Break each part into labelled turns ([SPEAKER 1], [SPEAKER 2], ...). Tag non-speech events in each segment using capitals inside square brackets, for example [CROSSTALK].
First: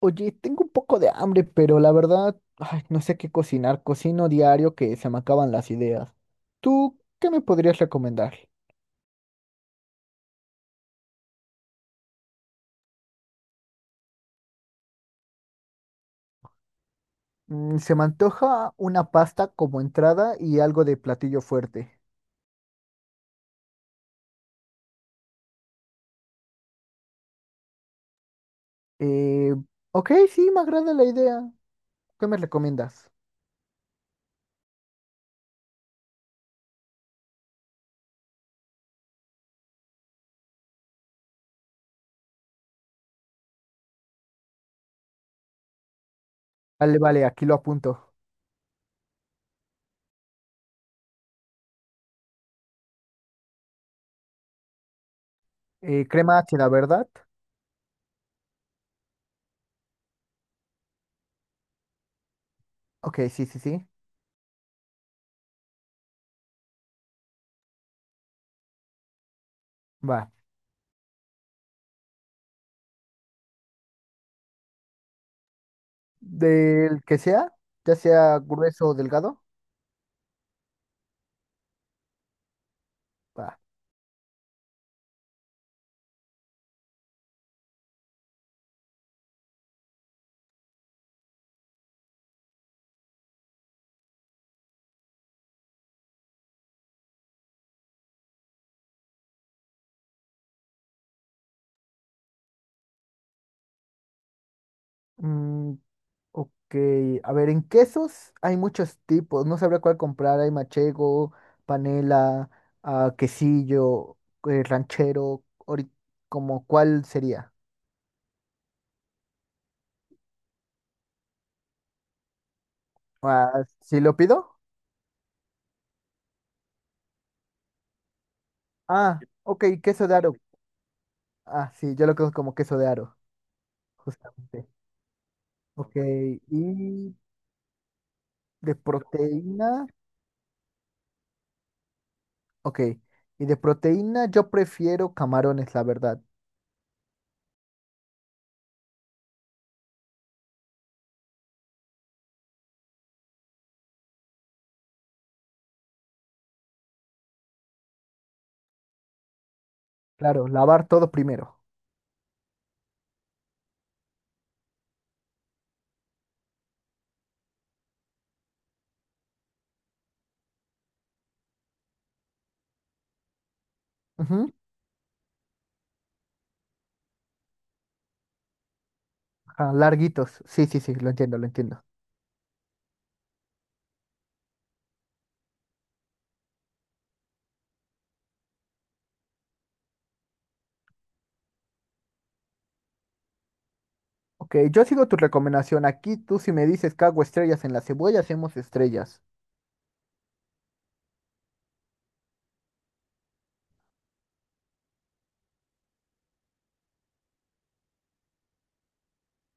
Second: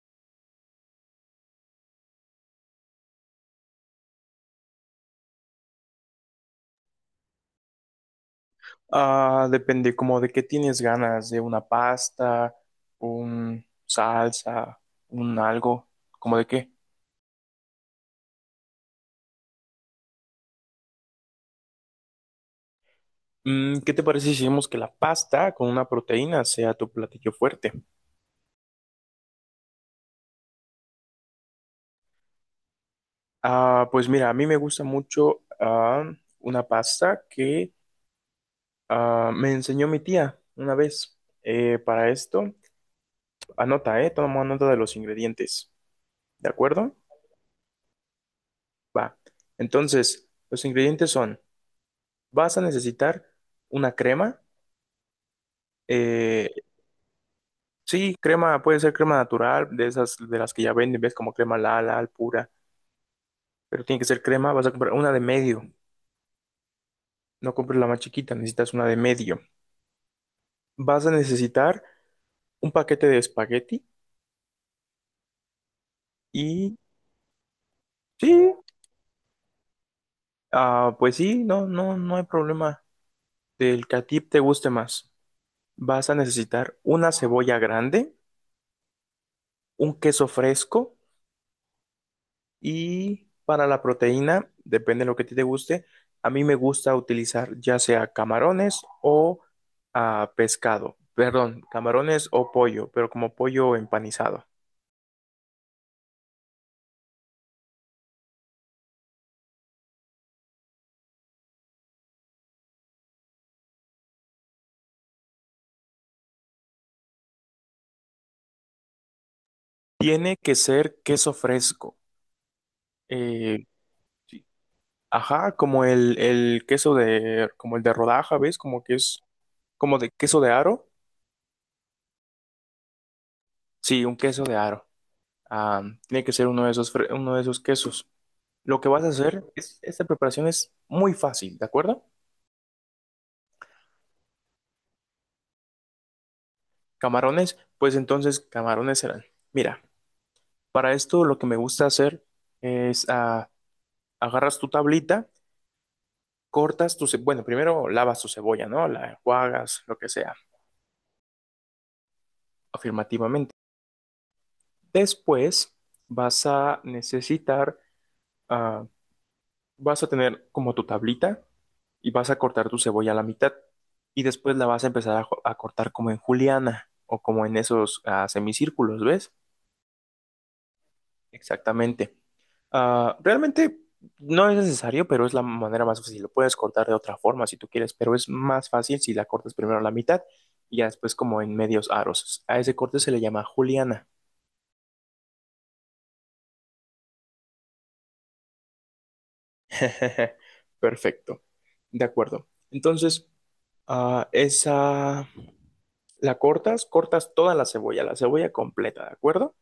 [SPEAKER 1] Oye, tengo un poco de hambre, pero la verdad, ay, no sé qué cocinar. Cocino diario que se me acaban las ideas. ¿Tú qué me podrías recomendar?
[SPEAKER 2] Depende como de qué tienes ganas, de una pasta, un salsa, un algo, como de qué.
[SPEAKER 1] Mm, se me antoja una pasta como entrada y algo de platillo fuerte.
[SPEAKER 2] ¿Qué te parece si hacemos que la pasta con una proteína sea tu platillo fuerte?
[SPEAKER 1] Eh, ok, sí, me agrada la idea. ¿Qué me recomiendas?
[SPEAKER 2] Pues mira, a mí me gusta mucho una pasta que me enseñó mi tía una vez. Para esto, anota, toma nota de los ingredientes, ¿de acuerdo?
[SPEAKER 1] Vale, vale, aquí lo apunto.
[SPEAKER 2] Va. Entonces, los ingredientes son, vas a necesitar una crema.
[SPEAKER 1] Crema
[SPEAKER 2] Eh,
[SPEAKER 1] ácida, ¿verdad?
[SPEAKER 2] sí, crema, puede ser crema natural, de esas de las que ya venden, ves como crema Lala, al pura,
[SPEAKER 1] Ok, sí, sí,
[SPEAKER 2] pero
[SPEAKER 1] sí.
[SPEAKER 2] tiene que ser crema. Vas a comprar una de medio, no compres la más chiquita, necesitas una de medio.
[SPEAKER 1] Va.
[SPEAKER 2] Vas a necesitar un paquete de espagueti y
[SPEAKER 1] Del que sea, ya sea
[SPEAKER 2] sí,
[SPEAKER 1] grueso o delgado.
[SPEAKER 2] pues sí, no hay problema
[SPEAKER 1] Va.
[SPEAKER 2] del que a ti te guste más. Vas a necesitar una cebolla grande, un queso fresco. Y para la proteína, depende de lo que a ti te guste. A mí me gusta utilizar ya sea camarones o pescado. Perdón, camarones o pollo, pero como pollo empanizado.
[SPEAKER 1] Mm, ok, a ver, en quesos hay muchos tipos, no sabría cuál comprar, hay machego, panela, ah, quesillo, ranchero, como cuál sería.
[SPEAKER 2] Tiene que ser queso fresco. Eh,
[SPEAKER 1] Ah, ¿sí lo
[SPEAKER 2] Sí.
[SPEAKER 1] pido?
[SPEAKER 2] Ajá, como el queso de, como el de rodaja, ¿ves? Como que es,
[SPEAKER 1] Ah, ok,
[SPEAKER 2] como de
[SPEAKER 1] queso de aro.
[SPEAKER 2] queso de aro.
[SPEAKER 1] Ah, sí, yo lo conozco como queso de aro,
[SPEAKER 2] Sí, un queso de
[SPEAKER 1] justamente.
[SPEAKER 2] aro. Ah,
[SPEAKER 1] Ok,
[SPEAKER 2] Tiene que ser uno de esos,
[SPEAKER 1] y
[SPEAKER 2] uno de esos quesos.
[SPEAKER 1] de
[SPEAKER 2] Lo que vas a hacer
[SPEAKER 1] proteína,
[SPEAKER 2] es, esta preparación es muy fácil, ¿de acuerdo?
[SPEAKER 1] ok, y de proteína yo prefiero camarones, la verdad.
[SPEAKER 2] Camarones, pues entonces camarones serán. Mira, para esto lo que me gusta hacer es agarras tu tablita, bueno, primero lavas tu cebolla, ¿no? La enjuagas, lo que sea,
[SPEAKER 1] Claro, lavar todo primero.
[SPEAKER 2] afirmativamente. Después vas a necesitar, ah, vas a tener como tu tablita y vas a cortar tu cebolla a la mitad y
[SPEAKER 1] Ujú,
[SPEAKER 2] después la vas a empezar a cortar como en juliana o como en esos semicírculos, ¿ves?
[SPEAKER 1] ajá, larguitos, sí, sí, sí, lo entiendo, lo entiendo.
[SPEAKER 2] Exactamente. Realmente no es necesario, pero es la manera más fácil. Lo puedes cortar de otra forma si tú quieres, pero es más fácil si la cortas primero a la mitad y ya después como en medios aros. A ese corte se le llama juliana.
[SPEAKER 1] Ok, yo sigo tu recomendación. Aquí tú si me dices que hago estrellas en la cebolla, hacemos estrellas.
[SPEAKER 2] [LAUGHS] Perfecto. De acuerdo. Entonces, ah, esa la cortas, cortas toda la cebolla completa, ¿de acuerdo?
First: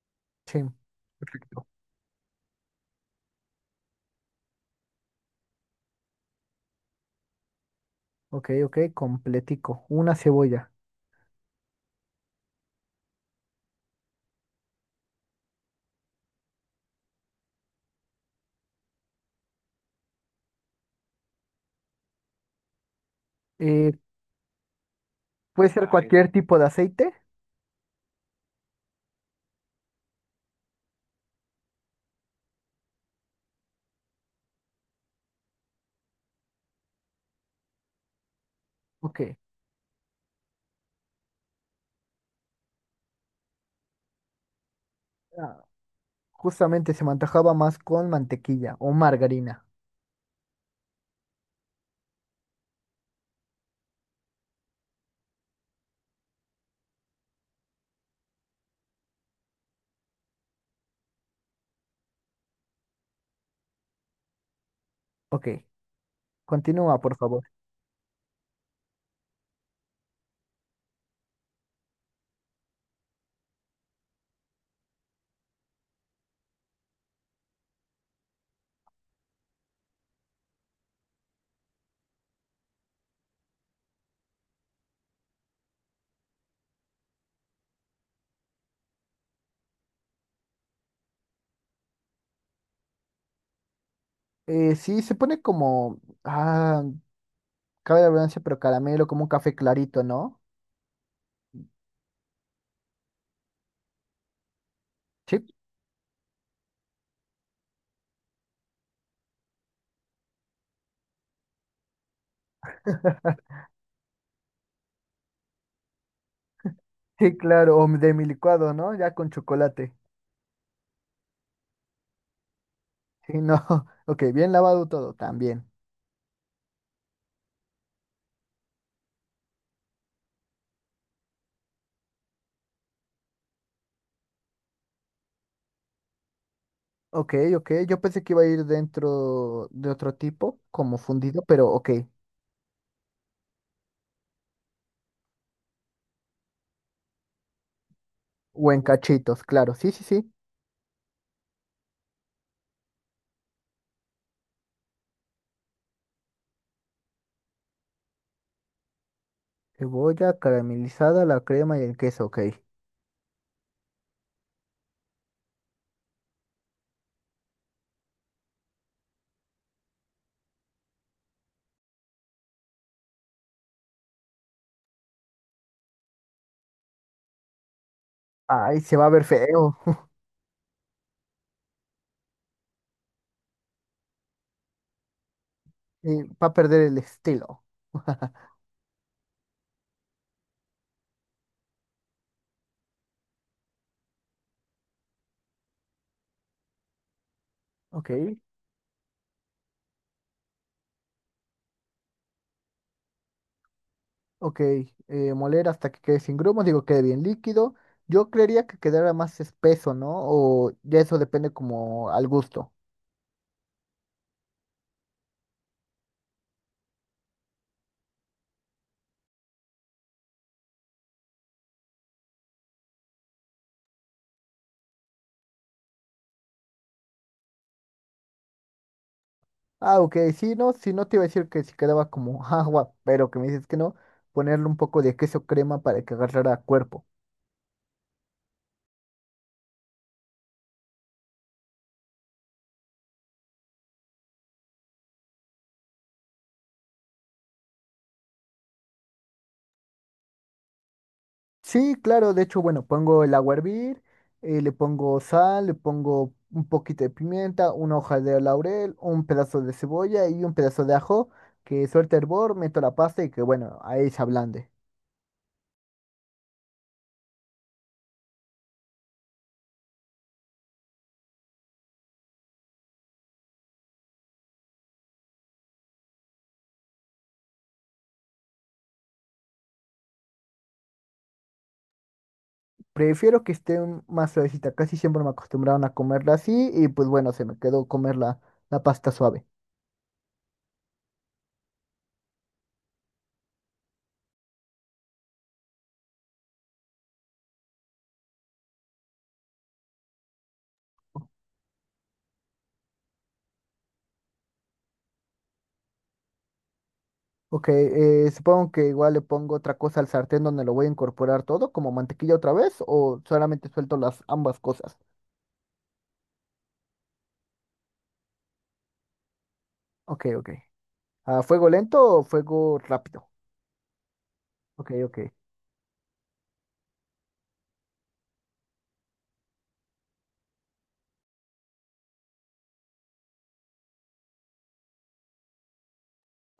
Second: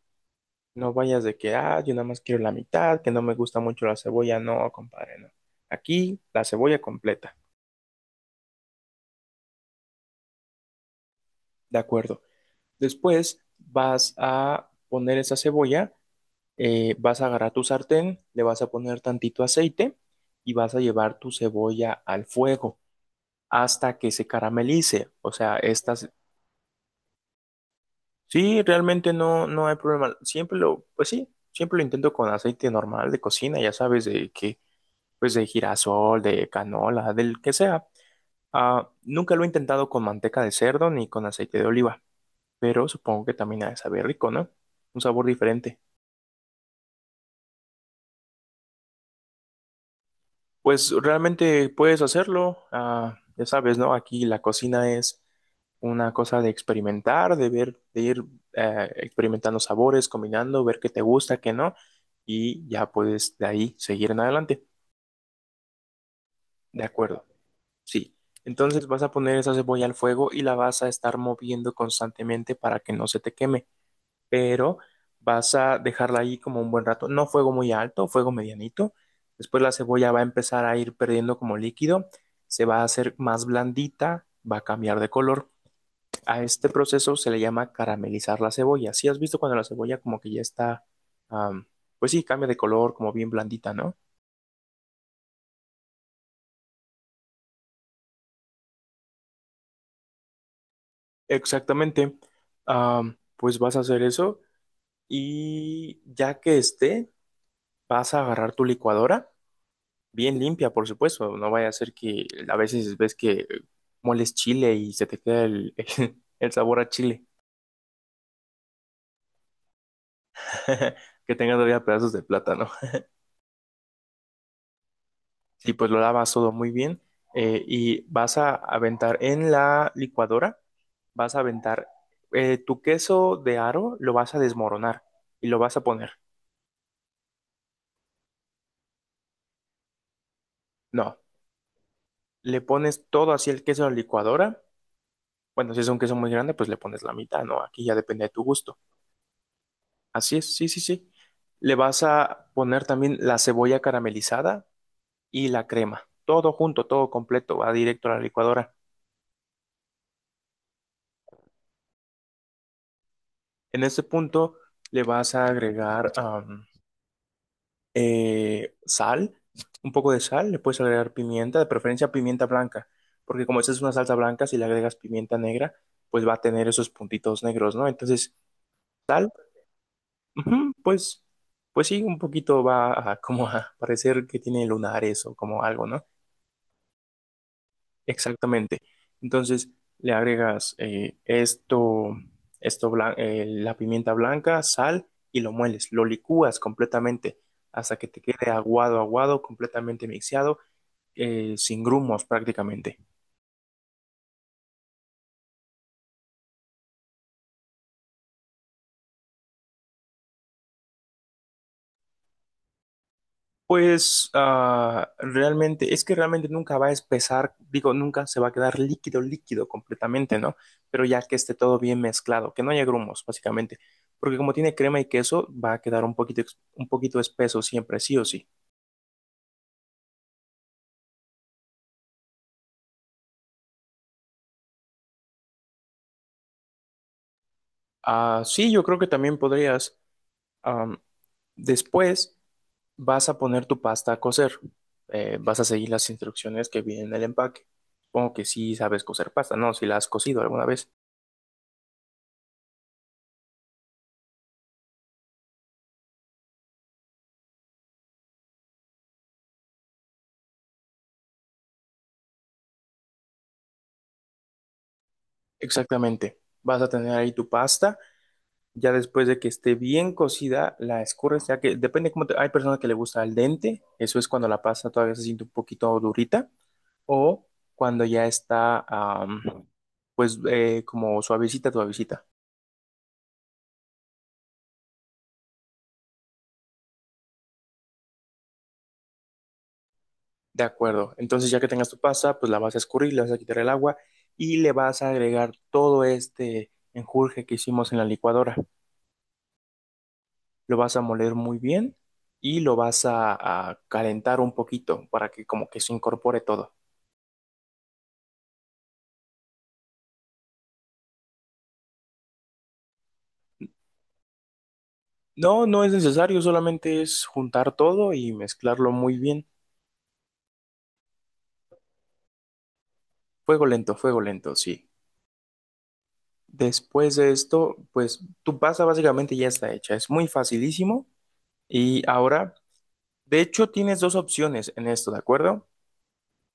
[SPEAKER 1] Sí,
[SPEAKER 2] No vayas de que,
[SPEAKER 1] perfecto.
[SPEAKER 2] yo nada más quiero la mitad, que no me gusta mucho la cebolla. No, compadre, no. Aquí, la cebolla completa.
[SPEAKER 1] Ok, ok, completico. Una cebolla.
[SPEAKER 2] De acuerdo. Después vas a poner esa cebolla, vas a agarrar tu sartén, le vas a poner tantito aceite y vas a llevar tu cebolla al fuego
[SPEAKER 1] Eh,
[SPEAKER 2] hasta que se caramelice. O sea,
[SPEAKER 1] ¿Puede ser, vale,
[SPEAKER 2] estas,
[SPEAKER 1] cualquier tipo de aceite?
[SPEAKER 2] sí, realmente no, no hay problema. Siempre lo, pues sí, siempre lo intento con aceite normal de cocina, ya sabes, de que, pues de girasol, de canola, del que sea.
[SPEAKER 1] Ok.
[SPEAKER 2] Nunca lo he intentado con manteca de cerdo ni con aceite de oliva, pero supongo que también ha de saber rico, ¿no? Un sabor
[SPEAKER 1] Ah,
[SPEAKER 2] diferente.
[SPEAKER 1] justamente se me antojaba más con mantequilla o margarina.
[SPEAKER 2] Pues realmente puedes hacerlo, ya sabes, ¿no? Aquí la cocina es una cosa de experimentar, de ver, de ir experimentando sabores, combinando, ver qué te gusta, qué no, y ya puedes de ahí seguir en adelante.
[SPEAKER 1] Ok,
[SPEAKER 2] De
[SPEAKER 1] continúa, por
[SPEAKER 2] acuerdo,
[SPEAKER 1] favor.
[SPEAKER 2] sí. Entonces vas a poner esa cebolla al fuego y la vas a estar moviendo constantemente para que no se te queme, pero vas a dejarla ahí como un buen rato. No fuego muy alto, fuego medianito. Después la cebolla va a empezar a ir perdiendo como líquido, se va a hacer más blandita, va a cambiar de color. A este proceso se le llama caramelizar la cebolla. Si has visto cuando la cebolla como que ya está, am, pues sí, cambia de color, como bien blandita, ¿no?
[SPEAKER 1] Sí, se pone como, ah, cabe la redundancia, pero caramelo, como un café clarito, ¿no?
[SPEAKER 2] Exactamente. Pues vas a hacer eso
[SPEAKER 1] Sí,
[SPEAKER 2] y ya que esté, vas a agarrar tu licuadora bien limpia, por supuesto. No vaya a ser que a veces ves que moles chile y se te queda [LAUGHS] el sabor a chile,
[SPEAKER 1] sí, claro, o de mi licuado, ¿no? Ya con chocolate.
[SPEAKER 2] [LAUGHS] que tenga todavía pedazos de plátano.
[SPEAKER 1] Sí, no. [LAUGHS] Ok, bien lavado todo también.
[SPEAKER 2] Sí, pues lo lavas todo muy bien, y vas a aventar en la licuadora, vas a aventar tu queso de aro, lo vas a desmoronar y lo vas a poner.
[SPEAKER 1] Ok, ok. Yo pensé que iba a ir dentro de otro tipo, como
[SPEAKER 2] No,
[SPEAKER 1] fundido, pero ok.
[SPEAKER 2] le pones todo así el queso a la licuadora. Bueno, si es un queso muy grande, pues le pones la mitad, ¿no? Aquí ya depende de tu
[SPEAKER 1] O
[SPEAKER 2] gusto.
[SPEAKER 1] en cachitos, claro. Sí, sí, sí.
[SPEAKER 2] Así es, sí, sí, sí. Le vas a poner también la cebolla caramelizada y la crema. Todo junto, todo completo, va directo a la licuadora.
[SPEAKER 1] Cebolla caramelizada, la crema y el queso, ok.
[SPEAKER 2] En este punto le vas a agregar sal, un poco de sal, le puedes agregar pimienta, de preferencia pimienta blanca, porque como esta es una salsa blanca, si le agregas pimienta negra, pues va a tener esos puntitos negros, ¿no? Entonces,
[SPEAKER 1] Ay, se va a ver
[SPEAKER 2] sal,
[SPEAKER 1] feo. [LAUGHS]
[SPEAKER 2] ujú, pues, pues sí, un poquito va a, como a parecer que tiene lunares o como algo, ¿no?
[SPEAKER 1] Y va a perder el estilo. [LAUGHS]
[SPEAKER 2] Exactamente. Entonces le agregas la pimienta blanca, sal y lo mueles, lo licúas completamente hasta que
[SPEAKER 1] Ok,
[SPEAKER 2] te quede aguado, aguado, completamente mixeado, sin grumos prácticamente.
[SPEAKER 1] ok, moler hasta que quede sin grumos, digo, quede bien líquido. Yo creería que quedara más espeso, ¿no? O ya eso depende como al gusto.
[SPEAKER 2] Pues es que realmente nunca va a espesar, digo, nunca se va a quedar líquido, líquido completamente, ¿no? Pero ya que esté todo bien mezclado, que no haya grumos, básicamente. Porque como tiene crema y queso, va a quedar un poquito, un poquito espeso siempre, sí o sí.
[SPEAKER 1] Ah, ok, sí, no, si no te iba a decir que si quedaba como [LAUGHS] agua, pero que me dices que no, ponerle un poco de queso crema para que agarrara cuerpo.
[SPEAKER 2] Sí, yo creo que también podrías. Am, Después vas a poner tu pasta a cocer. Vas a seguir las instrucciones que vienen en el empaque. Supongo que sí sabes cocer pasta, ¿no? Si la has cocido alguna vez.
[SPEAKER 1] Sí, claro, de hecho, bueno, pongo el agua a hervir, le pongo sal, le pongo un poquito de pimienta, una hoja de laurel, un pedazo de cebolla y un pedazo de ajo, que suelta hervor, meto la pasta y que bueno, ahí se ablande.
[SPEAKER 2] Exactamente. Vas a tener ahí tu pasta. Ya después de que esté bien cocida, la escurres, ya que depende cómo te... Hay personas que le gusta al dente. Eso es cuando la pasta todavía se siente un poquito durita. O cuando ya está, pues, como suavecita, suavecita.
[SPEAKER 1] Prefiero que esté más suavecita, casi siempre me acostumbraron a comerla así y pues bueno, se me quedó comer la, la pasta suave.
[SPEAKER 2] De acuerdo. Entonces, ya que tengas tu pasta, pues la vas a escurrir, le vas a quitar el agua y le vas a agregar todo este enjurje que hicimos en la licuadora. Lo vas a moler muy bien y lo vas a calentar un poquito para que como que se incorpore todo.
[SPEAKER 1] Ok, supongo que igual le pongo otra cosa al sartén donde lo voy a incorporar todo, como mantequilla otra vez, o solamente suelto las ambas cosas.
[SPEAKER 2] No, no es necesario, solamente es juntar todo y mezclarlo muy bien.
[SPEAKER 1] Ok, ok. ¿A fuego lento o fuego rápido?
[SPEAKER 2] Fuego lento,
[SPEAKER 1] Ok,
[SPEAKER 2] sí.
[SPEAKER 1] ok.
[SPEAKER 2] Después de esto, pues tu pasta básicamente ya está hecha. Es muy facilísimo. Y ahora, de hecho, tienes dos opciones en esto, ¿de acuerdo?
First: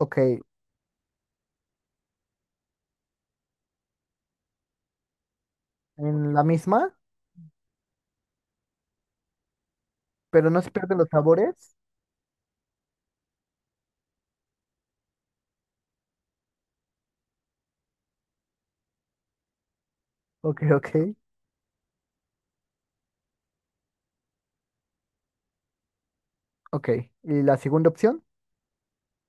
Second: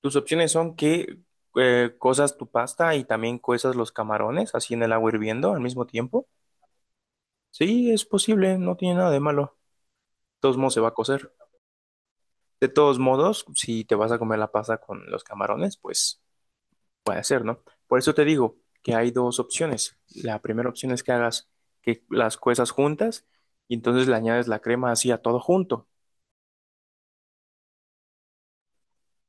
[SPEAKER 2] Tus opciones son que cozas tu pasta y también cuezas los camarones así en el agua hirviendo al mismo tiempo.
[SPEAKER 1] en la misma,
[SPEAKER 2] Sí, es posible, no tiene nada de malo. De
[SPEAKER 1] pero
[SPEAKER 2] todos
[SPEAKER 1] no se
[SPEAKER 2] modos se va a
[SPEAKER 1] pierden los
[SPEAKER 2] cocer.
[SPEAKER 1] sabores.
[SPEAKER 2] De todos modos, si te vas a comer la pasta con los camarones, pues puede ser, ¿no? Por eso te digo que hay dos opciones. La
[SPEAKER 1] Ok,
[SPEAKER 2] primera opción
[SPEAKER 1] ok.
[SPEAKER 2] es que hagas que las cuezas juntas y entonces le añades la crema así a todo junto.
[SPEAKER 1] Ok. ¿Y la segunda opción?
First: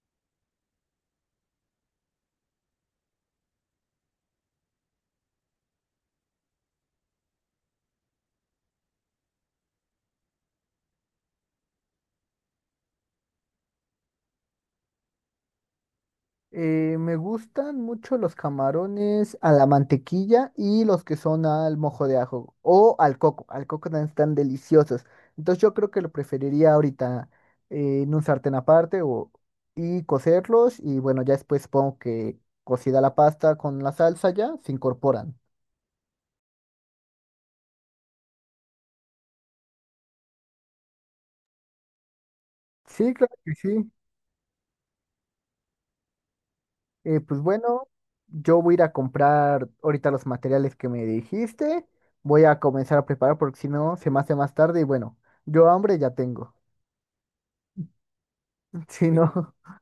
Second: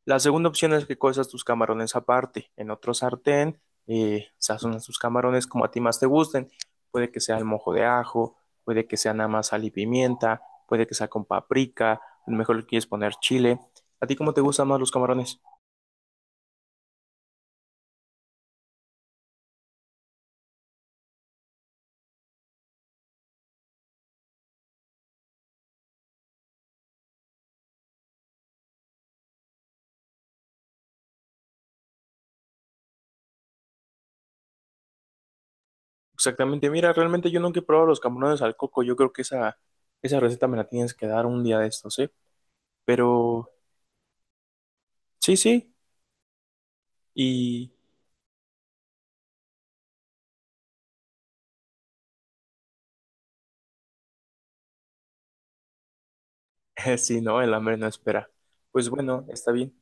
[SPEAKER 2] La segunda opción es que cuezas tus camarones aparte, en otro sartén, sazonas tus camarones como a ti más te gusten. Puede que sea el mojo de ajo, puede que sea nada más sal y pimienta, puede que sea con paprika, a lo mejor le quieres poner chile. ¿A ti cómo te gustan más los camarones?
[SPEAKER 1] Me gustan mucho los camarones a la mantequilla y los que son al mojo de ajo o al coco. Al coco también están deliciosos. Entonces yo creo que lo preferiría ahorita, en un sartén aparte o, y cocerlos y bueno, ya después pongo que cocida la pasta con la salsa ya se incorporan.
[SPEAKER 2] Exactamente, mira, realmente yo nunca he probado los camarones al coco, yo creo que esa receta me la tienes que dar un día de estos, ¿eh?
[SPEAKER 1] Sí, claro
[SPEAKER 2] Pero
[SPEAKER 1] que sí.
[SPEAKER 2] sí, sí,
[SPEAKER 1] Pues
[SPEAKER 2] y
[SPEAKER 1] bueno, yo voy a ir a comprar ahorita los materiales que me dijiste. Voy a comenzar a preparar porque si no se me hace más tarde y bueno, yo hambre ya tengo.
[SPEAKER 2] [LAUGHS] si no, el hambre no espera. Pues
[SPEAKER 1] Sí,
[SPEAKER 2] bueno, está
[SPEAKER 1] no. [LAUGHS]
[SPEAKER 2] bien.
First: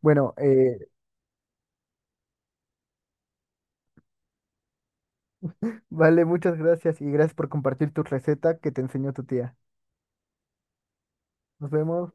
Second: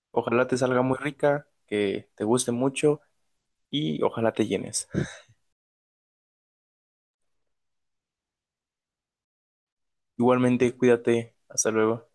[SPEAKER 1] Bueno,
[SPEAKER 2] Ojalá te salga muy rica, que te guste mucho y ojalá te llenes.
[SPEAKER 1] vale, muchas gracias y gracias por compartir tu receta que te enseñó tu tía.
[SPEAKER 2] Igualmente, cuídate.
[SPEAKER 1] Nos
[SPEAKER 2] Hasta luego.
[SPEAKER 1] vemos.